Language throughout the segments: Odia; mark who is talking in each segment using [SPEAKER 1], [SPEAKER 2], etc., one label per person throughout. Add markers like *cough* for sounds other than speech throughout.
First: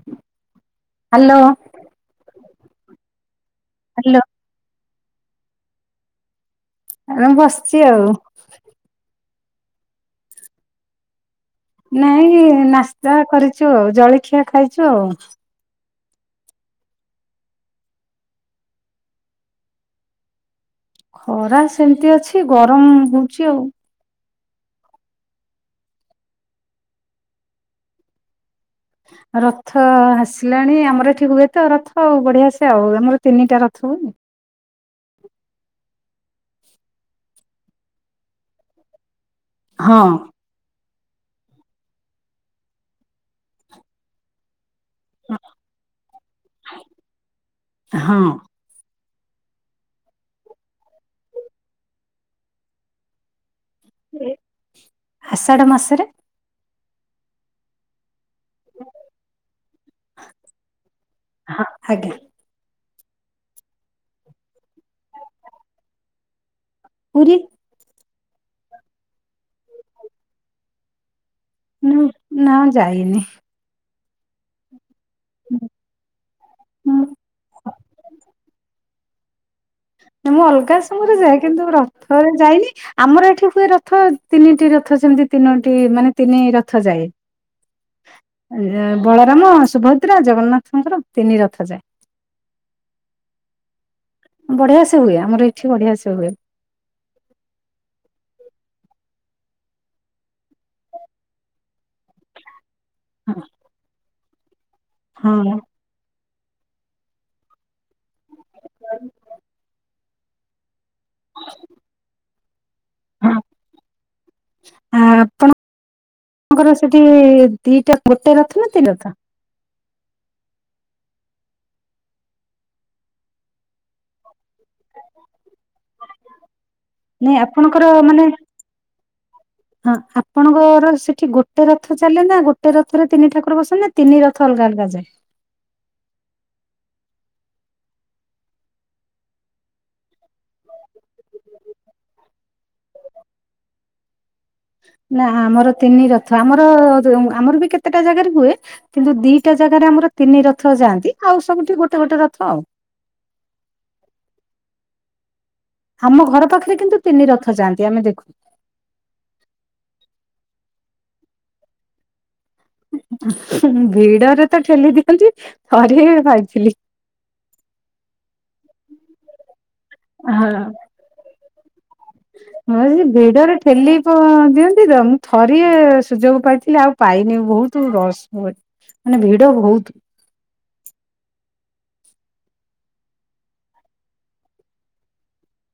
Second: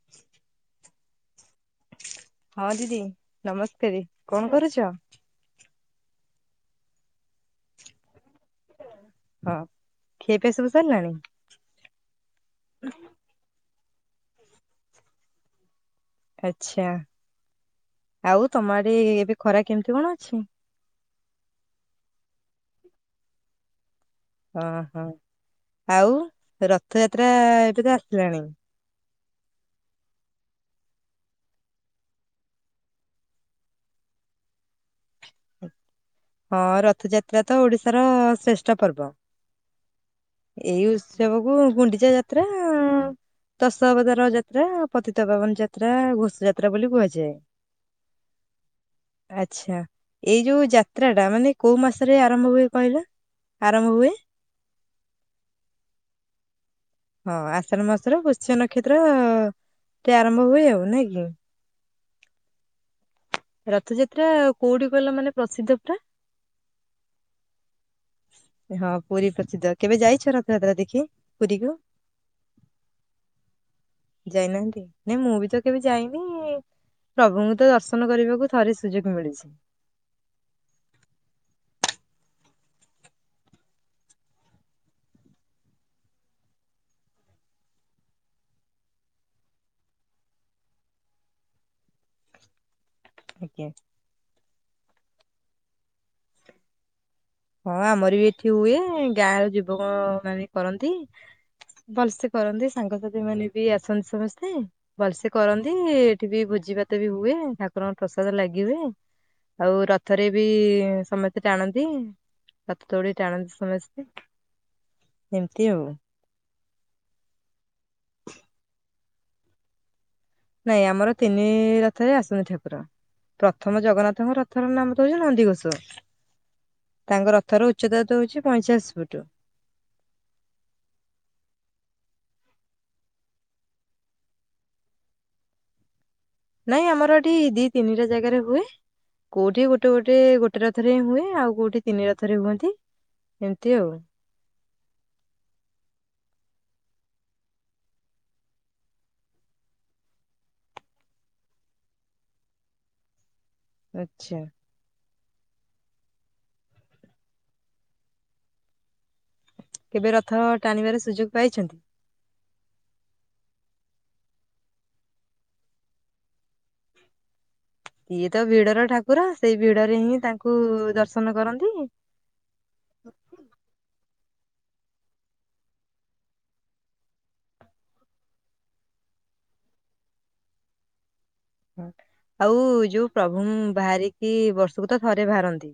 [SPEAKER 1] *inaudible*
[SPEAKER 2] ହାଲୋ।
[SPEAKER 1] ହଁ ଦିଦି ନମସ୍କାର କଣ କରୁଚ?
[SPEAKER 2] ଆ ମୁଁ ବସିଚି ଆଉ।
[SPEAKER 1] ହଁ ଖିଆ ପିଆସବୁ ସରିଲାଣି?
[SPEAKER 2] ନାଇଁ ନାସ୍ତା କରିଚୁ ଆଉ ଜଳଖିଆ ଖାଇଚୁ ଆଉ।
[SPEAKER 1] ଆଚ୍ଛା ଆଉ ତମ ଆଡ଼େ ଏବେ ଖରା କେମିତି କଣ ଅଛି?
[SPEAKER 2] ଖରା ସେମିତି ଅଛି ଗରମ ହଉଚି ଆଉ।
[SPEAKER 1] ଓହୋ ଆଉ ରଥଯାତ୍ରା ଏବେତ ଆସିଲାଣି?
[SPEAKER 2] ରଥ ଆସିଲାଣି ଆମର ଏଠି ହୁଏତ ରଥ ଆଉ ବଢିଆସେ ଆଉ ଆମର ତିନିଟା ରଥ ହୁଏନି।
[SPEAKER 1] ହଁ ରଥଯାତ୍ରାତ ଓଡିଶାର ଶ୍ରେଷ୍ଠ ପର୍ବ।
[SPEAKER 2] ହଁ।
[SPEAKER 1] ଏଇ ଉତ୍ସବକୁ ଗୁଣ୍ଡିଚା ଯାତ୍ରା ତସଅବଦାର ଯା ଯାତ୍ରା ପତିତା ପାବନ ଯାତ୍ରା ଘୋଷ ଯାତ୍ରା ବୋଲି କୁହାଯାଏ।
[SPEAKER 2] ହଁ
[SPEAKER 1] ଆଚ୍ଛା ଏଇ ଯୋଉ ଯା ଯାତ୍ରାଟା ମାନେ କୋଉ ମାସରେ ଆରମ୍ଭ ହୁଏ କହିଲ ଆରମ୍ଭ ହୁ
[SPEAKER 2] ଆଷାଢ ମାସରେ।
[SPEAKER 1] ହଁ ଆଷାଢ ମାସର ପୁଷ୍ୟ ନକ୍ଷତ୍ରେ ଆରମ୍ଭ ହୁଏ ଆଉ ନାକି?
[SPEAKER 2] ହଁ ଆଜ୍ଞା।
[SPEAKER 1] ରଥଯାତ୍ରା କୋଉଠି କଇଁଲ ମାନେ ପ୍ରସିଦ୍ଧ ପୁରା?
[SPEAKER 2] ପୁରୀ।
[SPEAKER 1] ହଁ ପୁରୀ ପ୍ରସିଦ୍ଧ କେବେ ଯାଇଚ ରଥଯାତ୍ରା ଦେଖି ପୁରୀକୁ?
[SPEAKER 2] ଉଁ ନା ଯାଇନି।
[SPEAKER 1] ଯାଇନାହାନ୍ତି ନାଇଁ ମୁଁବିତ କେବେ ଯାଇନି ପ୍ରଭୁଙ୍କୁତ ଦର୍ଶନ କରିବାକୁ ଥରେ ସୁଯୋଗ ମିଳିଛି।
[SPEAKER 2] ନା ମୁଁ ଅଲଗା ସମୟରେ ଯାଏ କିନ୍ତୁ ରଥରେ ଯାଇନି ଆମର ଏଠି ହୁଏ ରଥ ତିନିଟି ରଥ ଯେମିତି ତିନୋଟି ମାନେ ତିନି ରଥ ଯାଏ। ଆଁ ବଳରାମ ସୁଭଦ୍ରା ଜଗନ୍ନାଥଙ୍କର ତିନି ରଥ ଯାଏ।
[SPEAKER 1] ଆଜ୍ଞା।
[SPEAKER 2] ବଢିଆସେ ହୁଏ ଆମର ଏଠି ବଢିଆସେ ହୁଏ।
[SPEAKER 1] ହଁ ଆମରବି ଏଠି ହୁଏ ଗାଁରେ ଯୁବକ ମାନେ କରନ୍ତି। ଭଲସେ କରନ୍ତି ସାଙ୍ଗସାଥି ମାନେବି ଆସନ୍ତି ସମସ୍ତେ ଭଲସେ
[SPEAKER 2] ହଁ।
[SPEAKER 1] କରନ୍ତି। ଏଠିବି ଭୋଜି ଭାତବି ହୁଏ ଠାକୁରଙ୍କ ପ୍ରସାଦ ଲାଗି ହୁଏ ଆଉ ର ଥରେବି ସମସ୍ତେ ଟାଣନ୍ତି। ରଥ ଦୈଡ଼ି ଟାଣନ୍ତି ସମସ୍ତେ ଏମିତି ଆଉ।
[SPEAKER 2] ତାଙ୍କର ସେଠି ଦିଟା ଗୋଟେ ରଥନା ତିନିଟା
[SPEAKER 1] ନାଇଁ ଆମର ତିନି ରଥରେ ଆସନ୍ତି ଠାକୁର ପ୍ରଥମ ଜଗନ୍ନାଥଙ୍କ ର ରଥର ନାମତ ହଉଚି ନନ୍ଦିଘୋଷ
[SPEAKER 2] ନାଇଁ
[SPEAKER 1] ତାଙ୍କ ରଥର
[SPEAKER 2] ଆପଣଙ୍କର
[SPEAKER 1] ଉଚ୍ଚତାତା
[SPEAKER 2] ମାନେ
[SPEAKER 1] ହଉଚି ପଇଁଚାଳିଶି ଫୁଟ୍।
[SPEAKER 2] ହଁ ଆପଣଙ୍କର ସେଠି ଗୋଟେ ରଥ ଚାଲେନା ଗୋଟେ ରଥରେ ତିନି ଠାକୁର ବସେନା ତିନି ରଥ ଅଲଗା ଅଲଗା ଯାଏ?
[SPEAKER 1] ନାଇଁ ଆମର ଏଠି ଦି ତିନିଟା ଜାଗାରେ ହୁଏ କୋଉଠି ଗୋଟେ ଗୋଟେ ଗୋଟେ ରଥରେ ହୁଏ ଆଉ କୋଉଠି ତିନି ରଥରେ ହୁଅନ୍ତି। ଏମିତି ଆଉ।
[SPEAKER 2] ନା ଆମର ତିନି ରଥ ଆମର ଆମରବି କେତେଟା ଜାଗାରେ ହୁଏ କିନ୍ତୁ ଦିଟା ଜାଗାରେ ଆମର ତିନି ରଥ ଯାଆନ୍ତି ଆଉ ସବୁଠି ଗୋଟେ ଗୋଟେ ରଥ ଆଉ।
[SPEAKER 1] ଆଛା।
[SPEAKER 2] ଆମ ଘର ପାଖରେ କିନ୍ତୁ ତିନି ରଥ ଯାଆନ୍ତି ଆମେ ଦେଖୁ।
[SPEAKER 1] କେବେ ରଥ ଟାଣିବାର ସୁଯୋଗ ପାଇଛନ୍ତି?
[SPEAKER 2] ଭିଡରେ ତ ଠେଲି ଦିଅନ୍ତି ଥରେ ପାଇଥିଲି।
[SPEAKER 1] ଇଏ ତ ଭିଡର ଠାକୁର ସେଇ ଭିଡରେ ହିଁ
[SPEAKER 2] ହଁ।
[SPEAKER 1] ତାଙ୍କୁ ଦର୍ଶନ କରନ୍ତି?
[SPEAKER 2] ହଁ ସେ ଭିଡରେ ଠେଲି ପ ଦିଅନ୍ତି ତ ମୁଁ ଥରିଏ ସୁଯୋଗ ପାଇଥିଲି ଆଉ ପାଇନି ବହୁତ ରସ ହ ମାନେ ଭିଡ ବହୁତ।
[SPEAKER 1] ଆଉ ଯୋଉ ପ୍ରଭୁ ବାହାରିକି ବର୍ଷକୁ ତ ଥରେ ବାହାରନ୍ତି।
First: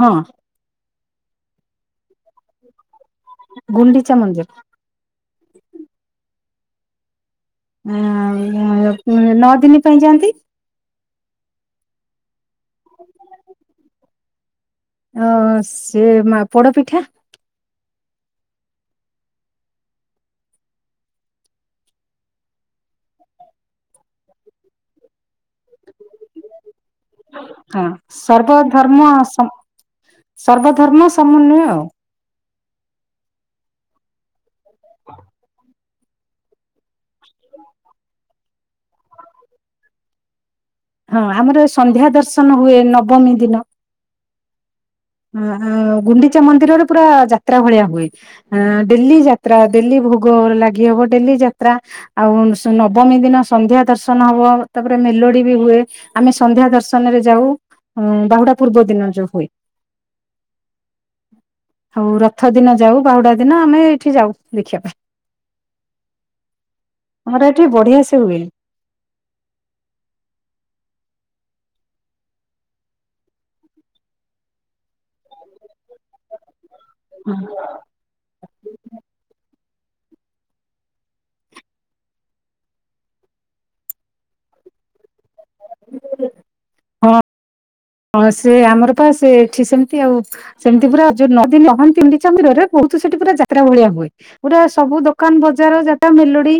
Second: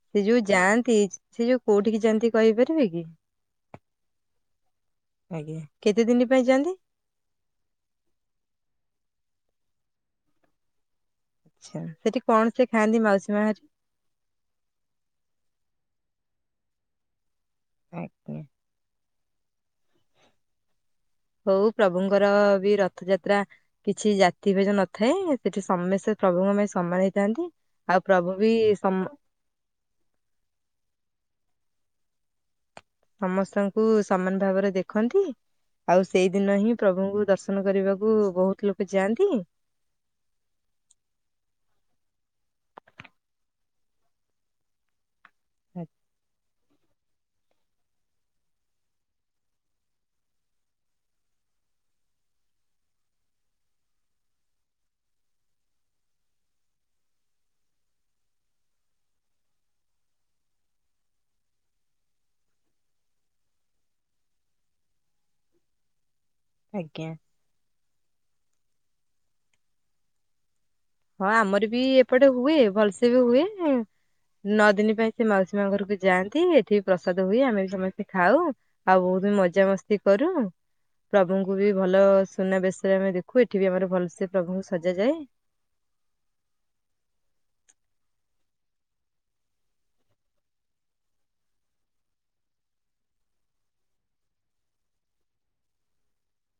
[SPEAKER 2] ହଁ
[SPEAKER 1] ସେ ଯୋଉ ଯାଆନ୍ତି ସେ ଯୋଉ କୋଉଠିକି ଯାଆନ୍ତି କହିପାରିବେ କି?
[SPEAKER 2] ଗୁଣ୍ଡିଚା ମନ୍ଦିର।
[SPEAKER 1] ଆଜ୍ଞା କେତେ ଦିନି ପାଇଁ ଯଆନ୍ତି?
[SPEAKER 2] ଆ ନଅ ଦିନି ପାଇଁ ଯାଆନ୍ତି।
[SPEAKER 1] ଆ୍ଛ ସେଠି କଣ ସେ ଖାଆନ୍ତି ମାଉସୀ ମାହାର୍
[SPEAKER 2] ଅ ସେ ମା ପୋଡ ପିଠା।
[SPEAKER 1] ଆଜ୍ଞା। ହଉ ପ୍ରଭୁଙ୍କର ବି ରଥଯାତ୍ରା। କିଛି ଜାତି ଭେଜ ନଥାଏ ସେଠି ସମେସ୍ତେ ପ୍ରଭୁଙ୍କ ପାଇଁ ସମାନ ହେଇଥାନ୍ତି।
[SPEAKER 2] ହଁ
[SPEAKER 1] ଆଉ ପ୍ରଭୁ ବି
[SPEAKER 2] ସର୍ବ
[SPEAKER 1] ସମ
[SPEAKER 2] ଧର୍ମ ସ ସର୍ବ ଧର୍ମ ସମନ୍ୱୟ ଆଉ।
[SPEAKER 1] ସମସ୍ତଙ୍କୁ ସମାନ ଭାବରେ ଦେଖନ୍ତି? ଆଉ ସେଇ ଦିନ ହିଁ ପ୍ରଭୁଙ୍କୁ ଦର୍ଶନ କରିବାକୁ ବହୁତ ଲୋକ ଯାଆନ୍ତି।
[SPEAKER 2] ହଁ ଆମର ସନ୍ଧ୍ୟା ଦର୍ଶନ ହୁଏ ନବମୀ ଦିନ। ଆ ଆ ଗୁଣ୍ଡିଚା ମନ୍ଦିରରେ ପୁରା ଯାତ୍ରା ଭଳିଆ ହୁଏ। ଆ ଡେଲି ଯାତ୍ରା ଡେଲି ଭୋଗ ଲାଗି ହବ ଡେଲି ଯାତ୍ରା ଆଉ ନବମୀ ଦିନ ସନ୍ଧ୍ୟା ଦର୍ଶନ ହବ ତାପରେ ମେଲୋଡି ବି ହୁଏ। ଆମେ ସନ୍ଧ୍ୟା ଦର୍ଶନରେ ଯାଉ ଉ ବାହୁଡା ପୂର୍ବ ଦିନ ଯୋଉ ହୁଏ। ଆଉ ରଥ ଦିନ ଯାଉ ବାହୁଡା ଦିନ ଆମେ ଏଇଠି ଯାଉ ଦେଖିବା ପାଇଁ।
[SPEAKER 1] ଆଜ୍ଞା।
[SPEAKER 2] ଆମର ଏଠି ବଢିଆ ସେ ହୁଏ।
[SPEAKER 1] ହଁ ଆମର ବି ଏପଟେ ହୁଏ ଭଲସେ ବି ହୁଏ। ନଅ ଦିନି ପାଇଁ ସେ ମାଉସୀ ମା ଘରକୁ ଯାଆନ୍ତି ଏଠି ପ୍ରସାଦ ହୁଏ ଆମେ ବି ସମସ୍ତେ ଖାଉ ଆଉ ବହୁତ ମଜାମସ୍ତି କରୁ। ପ୍ରଭୁଙ୍କୁ ବି ଭଲ ସୁନାବେେଶରେ ଆମେ ଦେଖୁ ଏଠି ବି ଆମର ଭଲ ସେ ପ୍ରଭୁଙ୍କୁ ସଜାଯାଏ।
[SPEAKER 2] ହଁ।
[SPEAKER 1] *inaudible*
[SPEAKER 2] ହଁ ସେ ଆମର ପା ସେ ସେଠି ସେମତି ଆଉ। ସେମିତି ପୁରା ଯୋଉ ନଦୀ ନହନ୍ତି ଗୁଣ୍ଡିଚା ମନ୍ଦିରରେ ବହୁତ ସେଠି ପୁରା ଯାତ୍ରା ଭଳିଆ ହୁଏ। ଗୋଟେ ସବୁ ଦୋକାନ ବଜାର ଯାଗା ମେଲୋଡି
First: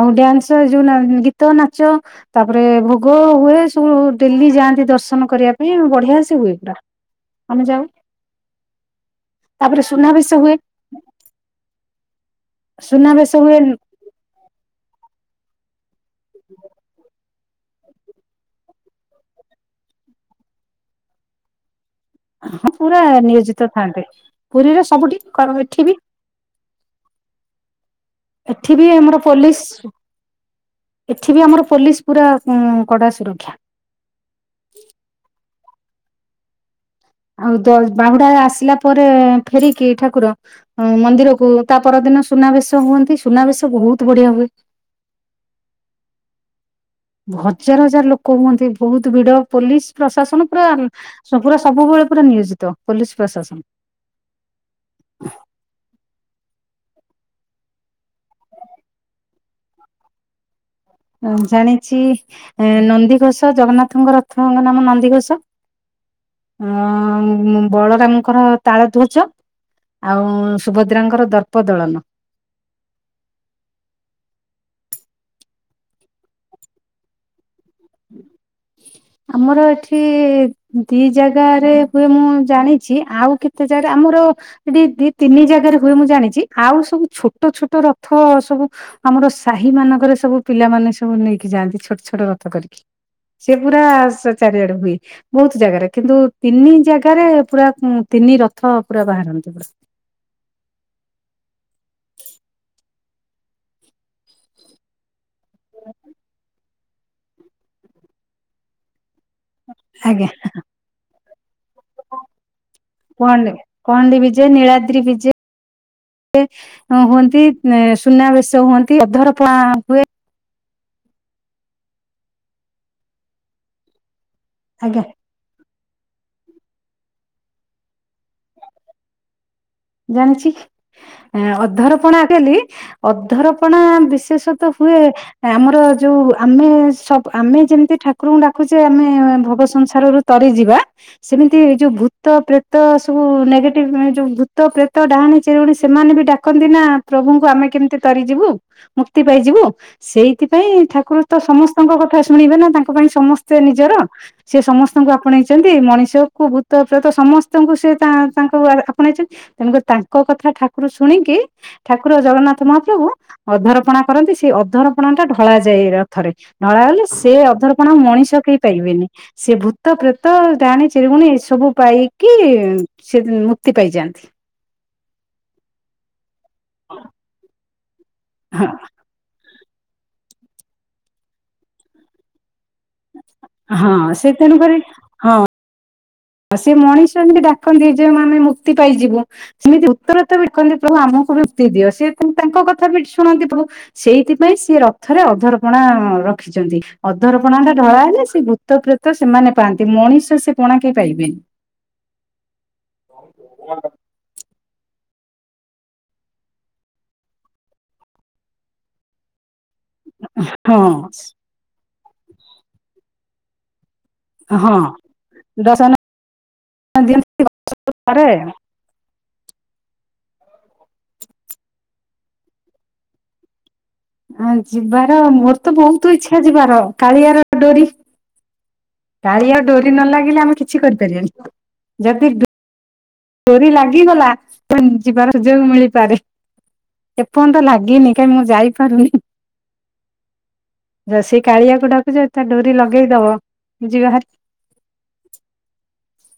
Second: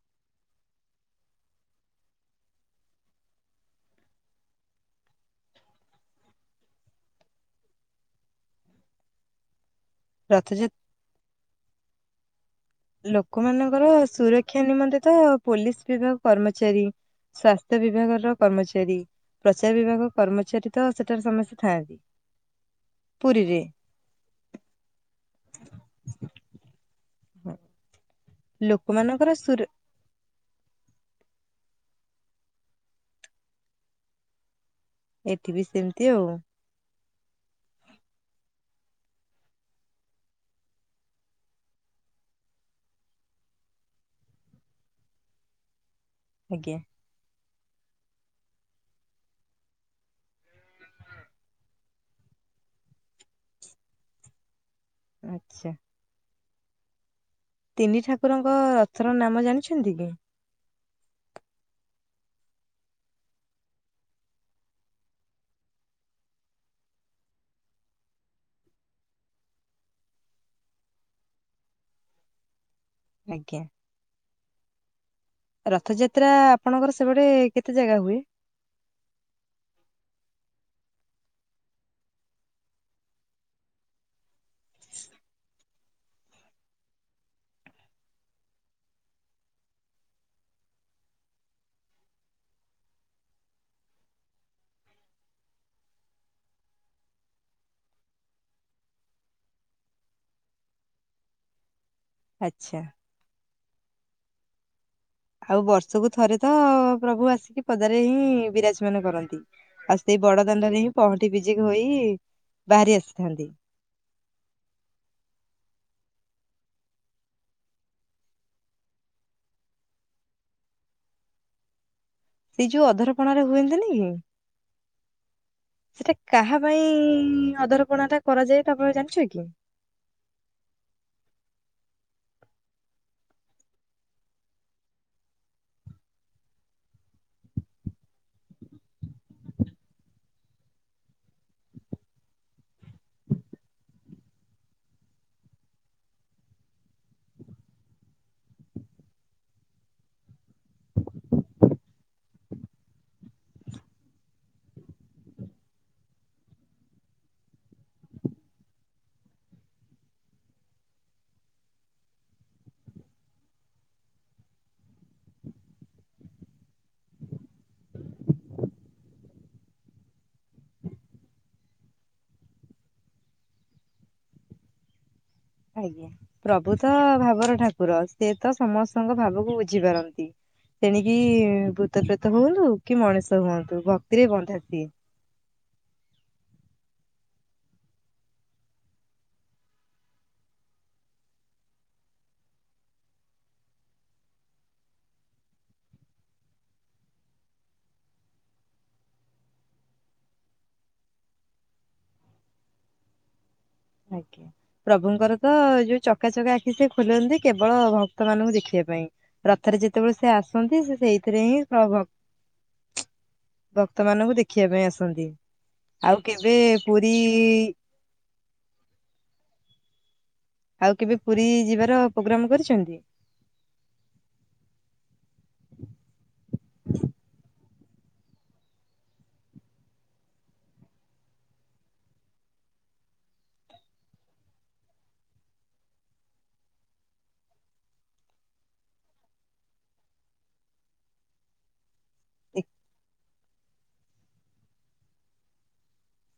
[SPEAKER 2] ଆଉ ଡ୍ୟାନ୍ସ ଯୋଉ ଗୀତ ନାଚ, ତାପରେ ଭୋଗ ହୁଏ ସବୁ ଡେଲି ଯାଆନ୍ତି ଦର୍ଶନ କରିଆ ଇଁ ବଢିଆ ସେ ହୁଏ ପୁରା ଆମେ ଯାଉ। ତାପରେ ସୁନାବେେଶ ହୁଏ।
[SPEAKER 1] ରଥଯାତ
[SPEAKER 2] ସୁନାବେଶ ହୁଏ
[SPEAKER 1] ଲୋକମାନଙ୍କର ସୁରକ୍ଷା ନିମନ୍ତେ ତ ପୋଲିସ ବିଭାଗ କର୍ମଚାରୀ। ସ୍ଵାସ୍ଥ୍ୟ ବିଭାଗର କର୍ମଚାରୀ। ପ୍ରଚାର ବିଭାଗ କର୍ମଚାରୀ ତ ସେଠାରେ ସମସ୍ତେ ଥାଆନ୍ତି।
[SPEAKER 2] ହଁ ପୁରା
[SPEAKER 1] ପୁରୀରେ।
[SPEAKER 2] ନିୟୋଜିତ ଥାନ୍ତେ ପୁରୀରେ ସବୁଠି କର ଏଠି ବି। ଏଠି ବି ଆମର
[SPEAKER 1] ଲୋକମାନଙ୍କର ସୁର
[SPEAKER 2] ପୋଲିସ। ଏଠିବି ଆମର ପୋଲିସ୍ ପୁରା କଁ କଡା ସୁରକ୍ଷା।
[SPEAKER 1] ଏଠିବି ସେମିତି ଆଉ।
[SPEAKER 2] *unintelligible* ବାହୁଡା ଆସିଲା ପରେ ଫେରିକି ଠାକୁର ହଁ ମନ୍ଦିରକୁ ତା ପରଦିନ ସୁନାବେଶ ହୁଅନ୍ତି ସୁନାବେଶ ବହୁତ ବଢିଆ ହୁଏ।
[SPEAKER 1] ଆଜ୍ଞା।
[SPEAKER 2] ହଜାର ହଜାର ଲୋକ ହୁଅନ୍ତି ବହୁତ ଭିଡ ପୋଲିସ ପ୍ରଶାସନ ପୁରା ସବୁରା ସବୁବେଳେ ପୁରା ନିୟୋଜିତ ପୋଲିସ୍ ପ୍ରଶାସନ।
[SPEAKER 1] ଆଚ୍ଛା। ତିନି ଠାକୁରଙ୍କ ରଥର ନାମ ଜାଣିଛନ୍ତି କି?
[SPEAKER 2] ହଁ ଜାଣିଛି। ଏ ନନ୍ଦିଘୋଷ ଜଗନ୍ନାଥଙ୍କ ରଥଙ୍କ ନାମ ନନ୍ଦିଘୋଷ। ଅଁ ମୁ ବଳରାମଙ୍କର ତାଳଧ୍ୱଜ। ଆଉ ସୁଭଦ୍ରାଙ୍କର ଦର୍ପ ଦଳନ।
[SPEAKER 1] ଆଜ୍ଞା। ରଥଯାତ୍ରା ଆପଣଙ୍କର ସେପଟେ କେତେ ଜାଗା ହୁଏ?
[SPEAKER 2] ଆମର ଏଠି ଦି ଜାଗାରେ ହୁଏ ମୁଁ ଜାଣିଛି ଆଉ କେତେ ଜାଗାରେ ଆମର ଏଠି ଦି ତିନି ଜାଗାରେ ହୁଏ ମୁଁ ଜାଣିଛି ଆଉ ସବୁ ଛୋଟ ଛୋଟ ରଥ ସବୁ ଆମର ସାହିମାନଙ୍କରେ ସବୁ ପିଲାମାନେ ସବୁ ନେଇକି ଯାଆନ୍ତି ଛୋଟ ଛୋଟ ରଥ କରି। ସେ ପୁରା ସ୍ ଚାରିଆଡେ ହୁଏ। ବହୁତ ଜାଗାରେ କିନ୍ତୁ ତିନି ଜାଗାରେ ପୁରା ଉଁ ତିନି ରଥ ପୁରା ବାହାରନ୍ତି ପୁରା।
[SPEAKER 1] ଆଚ୍ଛା। ଆଉ ବର୍ଷକୁ ଥରେ ତ ପ୍ରଭୁ ଆସିକି ପଦାରେ ହିଁ ବିରାଜମାନ କରନ୍ତି। ଆଉ ସେଇ
[SPEAKER 2] ଆଜ୍ଞା
[SPEAKER 1] ବଡ଼ଦାଣ୍ଡରେ ହିଁ ପହଁଠି ବିଜେକ୍ ହୋଇ ବାହାରି ଆସିଥାନ୍ତି।
[SPEAKER 2] କଅନ୍ଦି ବିଜେ, ନୀଳାଦ୍ରି ବିଜେ। ହୁଏ, ହଁ ହୁଅନ୍ତି ଏଁ ସୁନାବେଶ ହୁଅନ୍ତି ଅଧରପ୍ନା ହୁଏ।
[SPEAKER 1] ସେଇ ଯୋଉ ଅଧରପଣାରେ ହୁଅନ୍ତିନି କି
[SPEAKER 2] ଆଜ୍ଞା।
[SPEAKER 1] ସେଟା କାହା ପାଇଁ ଅଦରପଣାଟା କରାଯାଏ ତାପରେ ଜାଣିଛ କି?
[SPEAKER 2] ଜାଣିଛି, ଏ ଅଧରପଣା ଆଜିକାଲି ଅଧରପଣା ବିଶେଷ ତ ହୁଏ ଆମର ଯୋଉ ଆମେ ସବୁ ଆମେ ଯେମିତି ଠାକୁରଙ୍କୁ ଡାକୁଛେ ଆମେ ଭୋଗ ସଂସାରରୁ ତରିଯିବା, ସେମିତି ଯୋଉ ଭୂତ ପ୍ରେତ ସବୁ ନେଗେଟିଭ୍ ମାନେ ଯୋଉ ଭୂ ତ, ପ୍ରେତ, ଡାହାଣୀ, ଚିରୁକୁଣୀ ସେମାନେ ବି ଡାକନ୍ତି ନା ପ୍ରଭୁଙ୍କୁ ଆମେ କେମିତି ତରିଯିବୁ। ମୁକ୍ତି ପାଇଯିବୁ। ସେଇଥିପାଇଁ ଠାକୁର ତ ସମସ୍ତଙ୍କ କଥା ଶୁଣିବେ ନା ତାଙ୍କ ପାଇଁ ସମସ୍ତେ ନିଜର। ସିଏ ସମସ୍ତଙ୍କୁ ଆପଣେଇଛନ୍ତି ମଣିଷକୁ, ଭୂତ, ପ୍ରେତ ସମସ୍ତଙ୍କୁ ସେ ତା ତାଙ୍କୁ ଆପଣେଇଛ ତେଣୁ ତାଙ୍କ କଥା ଠାକୁର ଶୁଣିକି, ଠାକୁର ଜଗନ୍ନାଥ ମହାପ୍ରଭୁ ଅଧରପଣା କରନ୍ତି ସେଇ ଅଧରପଣାଟା ଢଳାଯାଏ ରଥରେ। ଢଳା ହେଲେ ସେ ଅଧରପଣାକୁ ମଣିଷ କେହି ପାଇବେନି। ସିଏ ଭୂତ, ପ୍ରେତ, ଡାହାଣୀ, ଚିରିକୁଣି ଏସବୁ ପାଇକି ସେ ମୁକ୍ତି ପାଇଯାନ୍ତ୍
[SPEAKER 1] ଆଜ୍ଞା, ପ୍ରଭୁତ ଭାବର ଠାକୁର ସିଏ ତ
[SPEAKER 2] ହଁ
[SPEAKER 1] ସମସ୍ତଙ୍କ ଭାବକୁ ବୁଝିପାରନ୍ତି। ନ୍ତି, ତେଣିକି ଭୂତପ୍ରେତ ହୁଅନ୍ତୁ କି ମଣିଷ ହୁଅନ୍ତୁ
[SPEAKER 2] ହଁ
[SPEAKER 1] ଭକ୍ତିରେ
[SPEAKER 2] ସେ
[SPEAKER 1] ବନ୍ଧା
[SPEAKER 2] ତେଣୁକରି
[SPEAKER 1] ସିଏ।
[SPEAKER 2] ହଁ ଆଉ ସେ ମଣିଷ ଏମିତି ଡାକନ୍ତି ଯେ ମାନେ ମୁକ୍ତି ପାଇଯିବୁ। ସେମିତି ଉତ୍ତର ତ ବିକନ୍ତି ପ୍ରଭୁ ଆମକୁ ବି ମୁକ୍ତି ଦିଅ ସିଏ ତାଙ୍କ୍ ତାଙ୍କ କଥାବି ଶୁଣନ୍ତି ପ୍ରଭୁ। ସେଇଥିପାଇଁ ସେ ରଥରେ ଅଧରପଣା ରଖିଛନ୍ତି ଅଧରପଣା ଟା ଢଳା ହେଲେ ସେ ତ ପ୍ରେତ ସେମାନେ ପାଆନ୍ତି ମଣିଷ ସେ ପଣା କି ହେଇ ପାରିବେ।
[SPEAKER 1] ଆଜ୍ଞା। ପ୍ରଭୁଙ୍କର ତ ଯୋଉ ଚକାଚକା ଆଖି ସେ ଖୋଲନ୍ତି କେବଳ ଭକ୍ତ ମାନଙ୍କୁ ଦେଖିବା ପାଇଁ। ରଥରେ ଯେତେବେଳେ ସେ ଆସନ୍ତି
[SPEAKER 2] ହଁ
[SPEAKER 1] ସେ ସେଇଥିରେ ହିଁ ସ ଭକ୍ ଭକ୍ତ ମାନଙ୍କୁ ଦେଖିବା
[SPEAKER 2] ହଁ
[SPEAKER 1] ପାଇଁ ଆସନ୍ତି
[SPEAKER 2] ଦର୍ଶନ
[SPEAKER 1] ଆଉ କେବେ ପୁରୀ
[SPEAKER 2] ତୁ ପରାୟଣ।
[SPEAKER 1] ଆଉ କେବେ ପୁରୀ ଯିବାର ପ୍ରୋଗ୍ରାମ କରିଛନ୍ତି?
[SPEAKER 2] ଆ ଯିବାର ମୋର ତ ବହୁତ ଇଛା ଯିବାର କାଳିଆର ଡୋରି। କାଳିଆ ଡୋରି ନ ଲାଗିଲେ ଆମେ କିଛି କରିପାରିବାନି ଯଦି ଡୋରି ଲାଗିଗଲା ଯିବାର ସୁଯୋଗ ମିଳିପାରେ। ଏପର୍ଯ୍ୟ ତ ଲାଗିନି କାହିଁଁ ମୁଁ ଯାଇପାରୁନି। ସେଇ କାଳିଆକୁ ଡାକୁଛ ତା ଡୋରି ଲଗେଇଦବ ଯିବାହାରି।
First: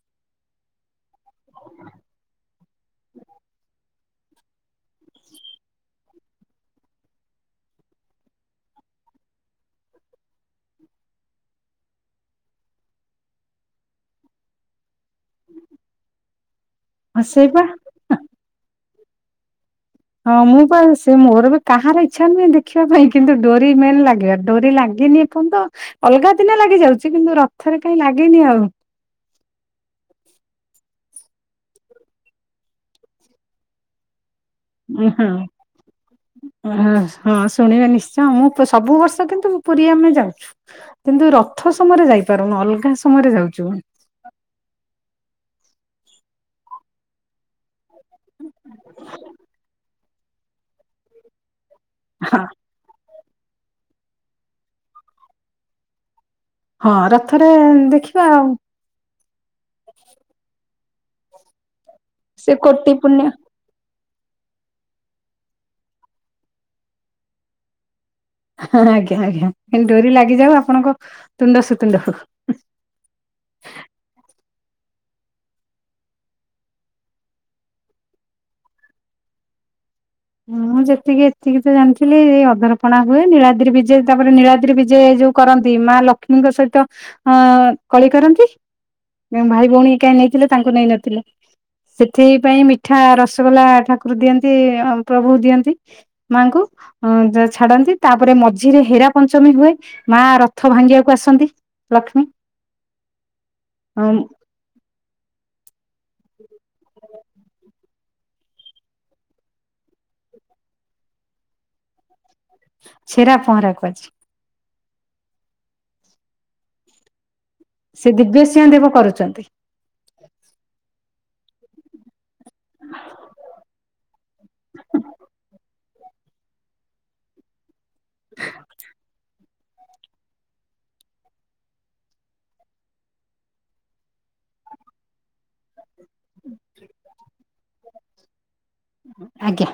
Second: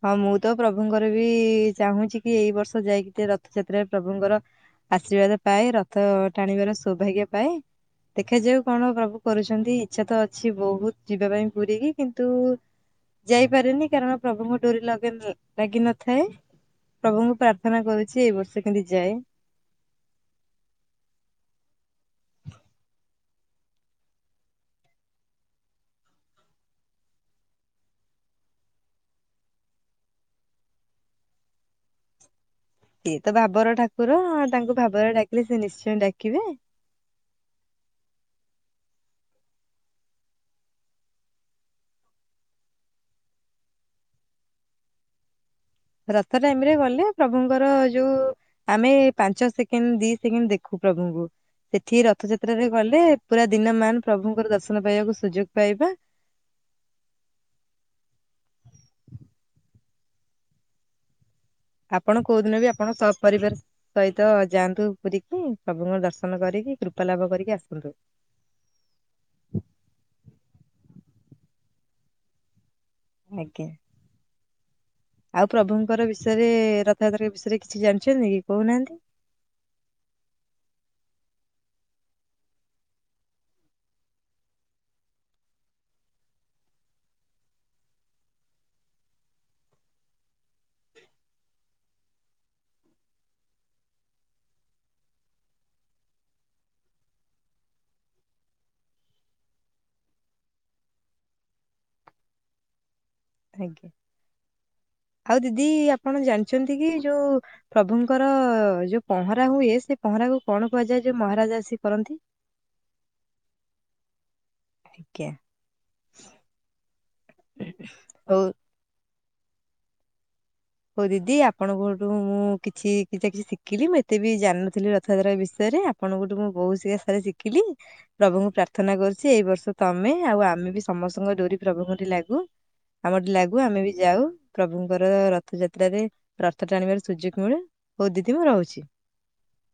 [SPEAKER 1] ହଁ ମୁଁ ତ ପ୍ରଭୁଙ୍କର ବି ଚାହୁଁଛି କି ଏଇ ବର୍ଷ ଯାଇକି ଟେ ରଥଯାତ୍ରାରେ ପ୍ରଭୁଙ୍କର ଆଶୀର୍ବାଦ ପାଏ ରଥ ଟାଣିବାର ସୌଭାଗ୍ୟ ପାଏ। ଦେଖାଯାଉ କଣ ପ୍ରଭୁ କରୁଛନ୍ତି ଇଚ୍ଛା ତ ଅଛି ବହୁତ ଯିବା ପାଇଁ ପୁରୀ କିି କିନ୍ତୁ ଯାଇପାରେନି କାରଣ ପ୍ର ଡୋରି ଲଗ ଲାଗିିନଥାଏ ପ୍ରଭୁଙ୍କୁ
[SPEAKER 2] ହସେଇବା
[SPEAKER 1] ପ୍ରାର୍ଥନା କରୁଛି ଏଇ ବର୍ଷ କେମିତି ଯାଏ।
[SPEAKER 2] ହଁ ମୁଁ ବା ସେ ମୋହର ବି କାହାର ଇଚ୍ଛା ନୁହେଁ ଦେଖିବା ପାଇଁ। କିନ୍ତୁ ଡୋରି ମେନ୍ ଲାଗିବ ଡୋରି ଲାଗେନି ଏପନ୍ତ। ଅଲଗା ଦିନ ଲାଗିଯାଉଛି କିନ୍ତୁ ରଥରେ କାହିଁ ଲାଗେନି ଆଉ।
[SPEAKER 1] ସିଏ ତ ଭାବର ଠାକୁର ତାଙ୍କୁ ଭାବରେ ଡାକିଲେ ସେ ନିଶ୍ଚୟ ଡାକିବେ।
[SPEAKER 2] ହଁ। ହଁ ଶୁଣିବେ ନିଶ୍ଚୟ ମୁଁ ସବୁ ବର୍ଷ କିନ୍ତୁ ପୁରୀ ଆମେ ଯାଉଛୁ। କିନ୍ତୁ ରଥ ସମୟରେ ଯାଇପାରୁନୁ ଅଲଗା ସମୟରେ ଯାଉଛୁ।
[SPEAKER 1] ରଥ ଟାଇମରେ ଗଲେ ପ୍ରଭୁଙ୍କର ଯୋଉ ଆମେ ପାଞ୍ଚ ସେକେଣ୍ଡ ଦି ସେକେଣ୍ଡ ଦେଖୁ ପ୍ରଭୁଙ୍କୁ। ସେଠି
[SPEAKER 2] ହଁ
[SPEAKER 1] ରଥଯାତ୍ରାରେ ଗଲେ ପୁରା ଦିନ ମ ପ୍ରଭୁଙ୍କର ଦର୍ଶନ ପାଇବାକୁ ସୁଯୋଗ ପାଇବା।
[SPEAKER 2] ହଁ ରଥରେ ଦେଖିବା ଆଉ।
[SPEAKER 1] ଆପଣ କୋଉ
[SPEAKER 2] ସେ
[SPEAKER 1] ଦିନ ବି ଆପଣ
[SPEAKER 2] କୋଟି
[SPEAKER 1] ସ
[SPEAKER 2] ପୁଣ୍ୟ
[SPEAKER 1] ପରିବାର ସହିତ ଯାଆନ୍ତୁ ପୁରି କି ପ୍ରଭୁଙ୍କର ଦର୍ଶନ କରିକି କୃପା ଲାଭ କରିକି ଆସନ୍ତୁ।
[SPEAKER 2] ହ ଆଜ୍ଞା ଆଜ୍ଞା ଏତି ଡୋରି ଲାଗିଯାଉ ଆପଣଙ୍କ ତୁଣ୍ଡ ସୁତୁଣ୍ଡ ହଉ।
[SPEAKER 1] ଆଜ୍ଞା। ଆଉ ପ୍ରଭୁଙ୍କର ବିଷୟରେ ରଥଯାତ୍ରା ବିଷୟରେ କିଛି ଜାଣିଛନ୍ତି କି କହୁନାହାନ୍ତି?
[SPEAKER 2] ହଁ ମୁଁ ଯେତିକି ଏତିକି ତ ଜାଣିଥିଲି ଏଇ ଅଧରପଣା ହୁଏ ନୀଳାଦି ବିଜୟ ତାପରେ ନୀଳାଦି ବିଜେ ଏ ଯୋଉ କରନ୍ତି ମା ଲକ୍ଷ୍ମୀଙ୍କ ସହିତ ଅ କଳି କରନ୍ତି। ଭାଇ ଭଉଣୀ କାଁ ନେଇଥିଲେ? ତାଙ୍କୁ ନେଇ ନଥିଲା ସେଥିପାଇ ମିଠା ରସଗୋଲା ଠାକୁର ଦିଅନ୍ତି ପ୍ରଭୁ ଦିଅନ୍ତି ମାଙ୍କୁ। ଅ ଛାଡନ୍ତି ତାପରେ ମଝିରେ ହେରା ପଞ୍ଚମୀ ହୁଏ ମା ରଥ ଭାଙ୍ଗିବାକୁ ଆସନ୍ତି। ଲକ୍ଷ୍ମୀ।
[SPEAKER 1] ଆଜ୍ଞା ଆଉ ଦିଦି ଆପଣ ଜାଣିଛନ୍ତି କି ଯୋଉ ପ୍ରଭୁଙ୍କର ଯୋଉ ପହଁରା ହୁଏ ସେ ପହଁରା କ କଣ କୁହାଯାଏ ଯୋଉ ମହାରାଜା ଆସି କରନ୍ତି।
[SPEAKER 2] ଛେରା ପହଁରାକୁ ଅଛି।
[SPEAKER 1] ଆଜ୍ଞା।
[SPEAKER 2] ସେ
[SPEAKER 1] ହଉ
[SPEAKER 2] ଦିବ୍ୟ ସିଂହ ଦେବ କରୁଛନ୍ତି।
[SPEAKER 1] ହଉ ଦିଦି ଆପଣଙ୍କଠୁ ମୁଁ କିଛି କିଛି ନା କିଛି ଶିଖିଲି ମୁଁ ଏତେ ବି ଜାଣିନଥିଲି ରଥଯାତ୍ରା ବିଷୟରେ ଆପ ଆପଣ ଠୁ ମୁଁ ବହୁ ଶିକ୍ଷା ସାର ଶିଖିଲି ପ୍ରଭୁଙ୍କୁ ପ୍ରାର୍ଥନା କରୁଛି ଏଇ ବର୍ଷ ତମେ ଆଉ ଆମେ ବି ସମସ୍ତଙ୍କ ଡୋରି ପ୍ରଭୁଙ୍କ ଠି ଲାଗୁ। ଆମର ଲାଗୁ ଆମେ ବି ଯାଉ ପ୍ରଭୁଙ୍କର ର ରଥଯାତ୍ରାରେ ରଥ ଟାଣିବାରେ ସୁଯୋଗ ମିଳୁ ହଉ ଦିଦି ମୁଁ ରହୁଛି।
[SPEAKER 2] ଆଜ୍ଞା।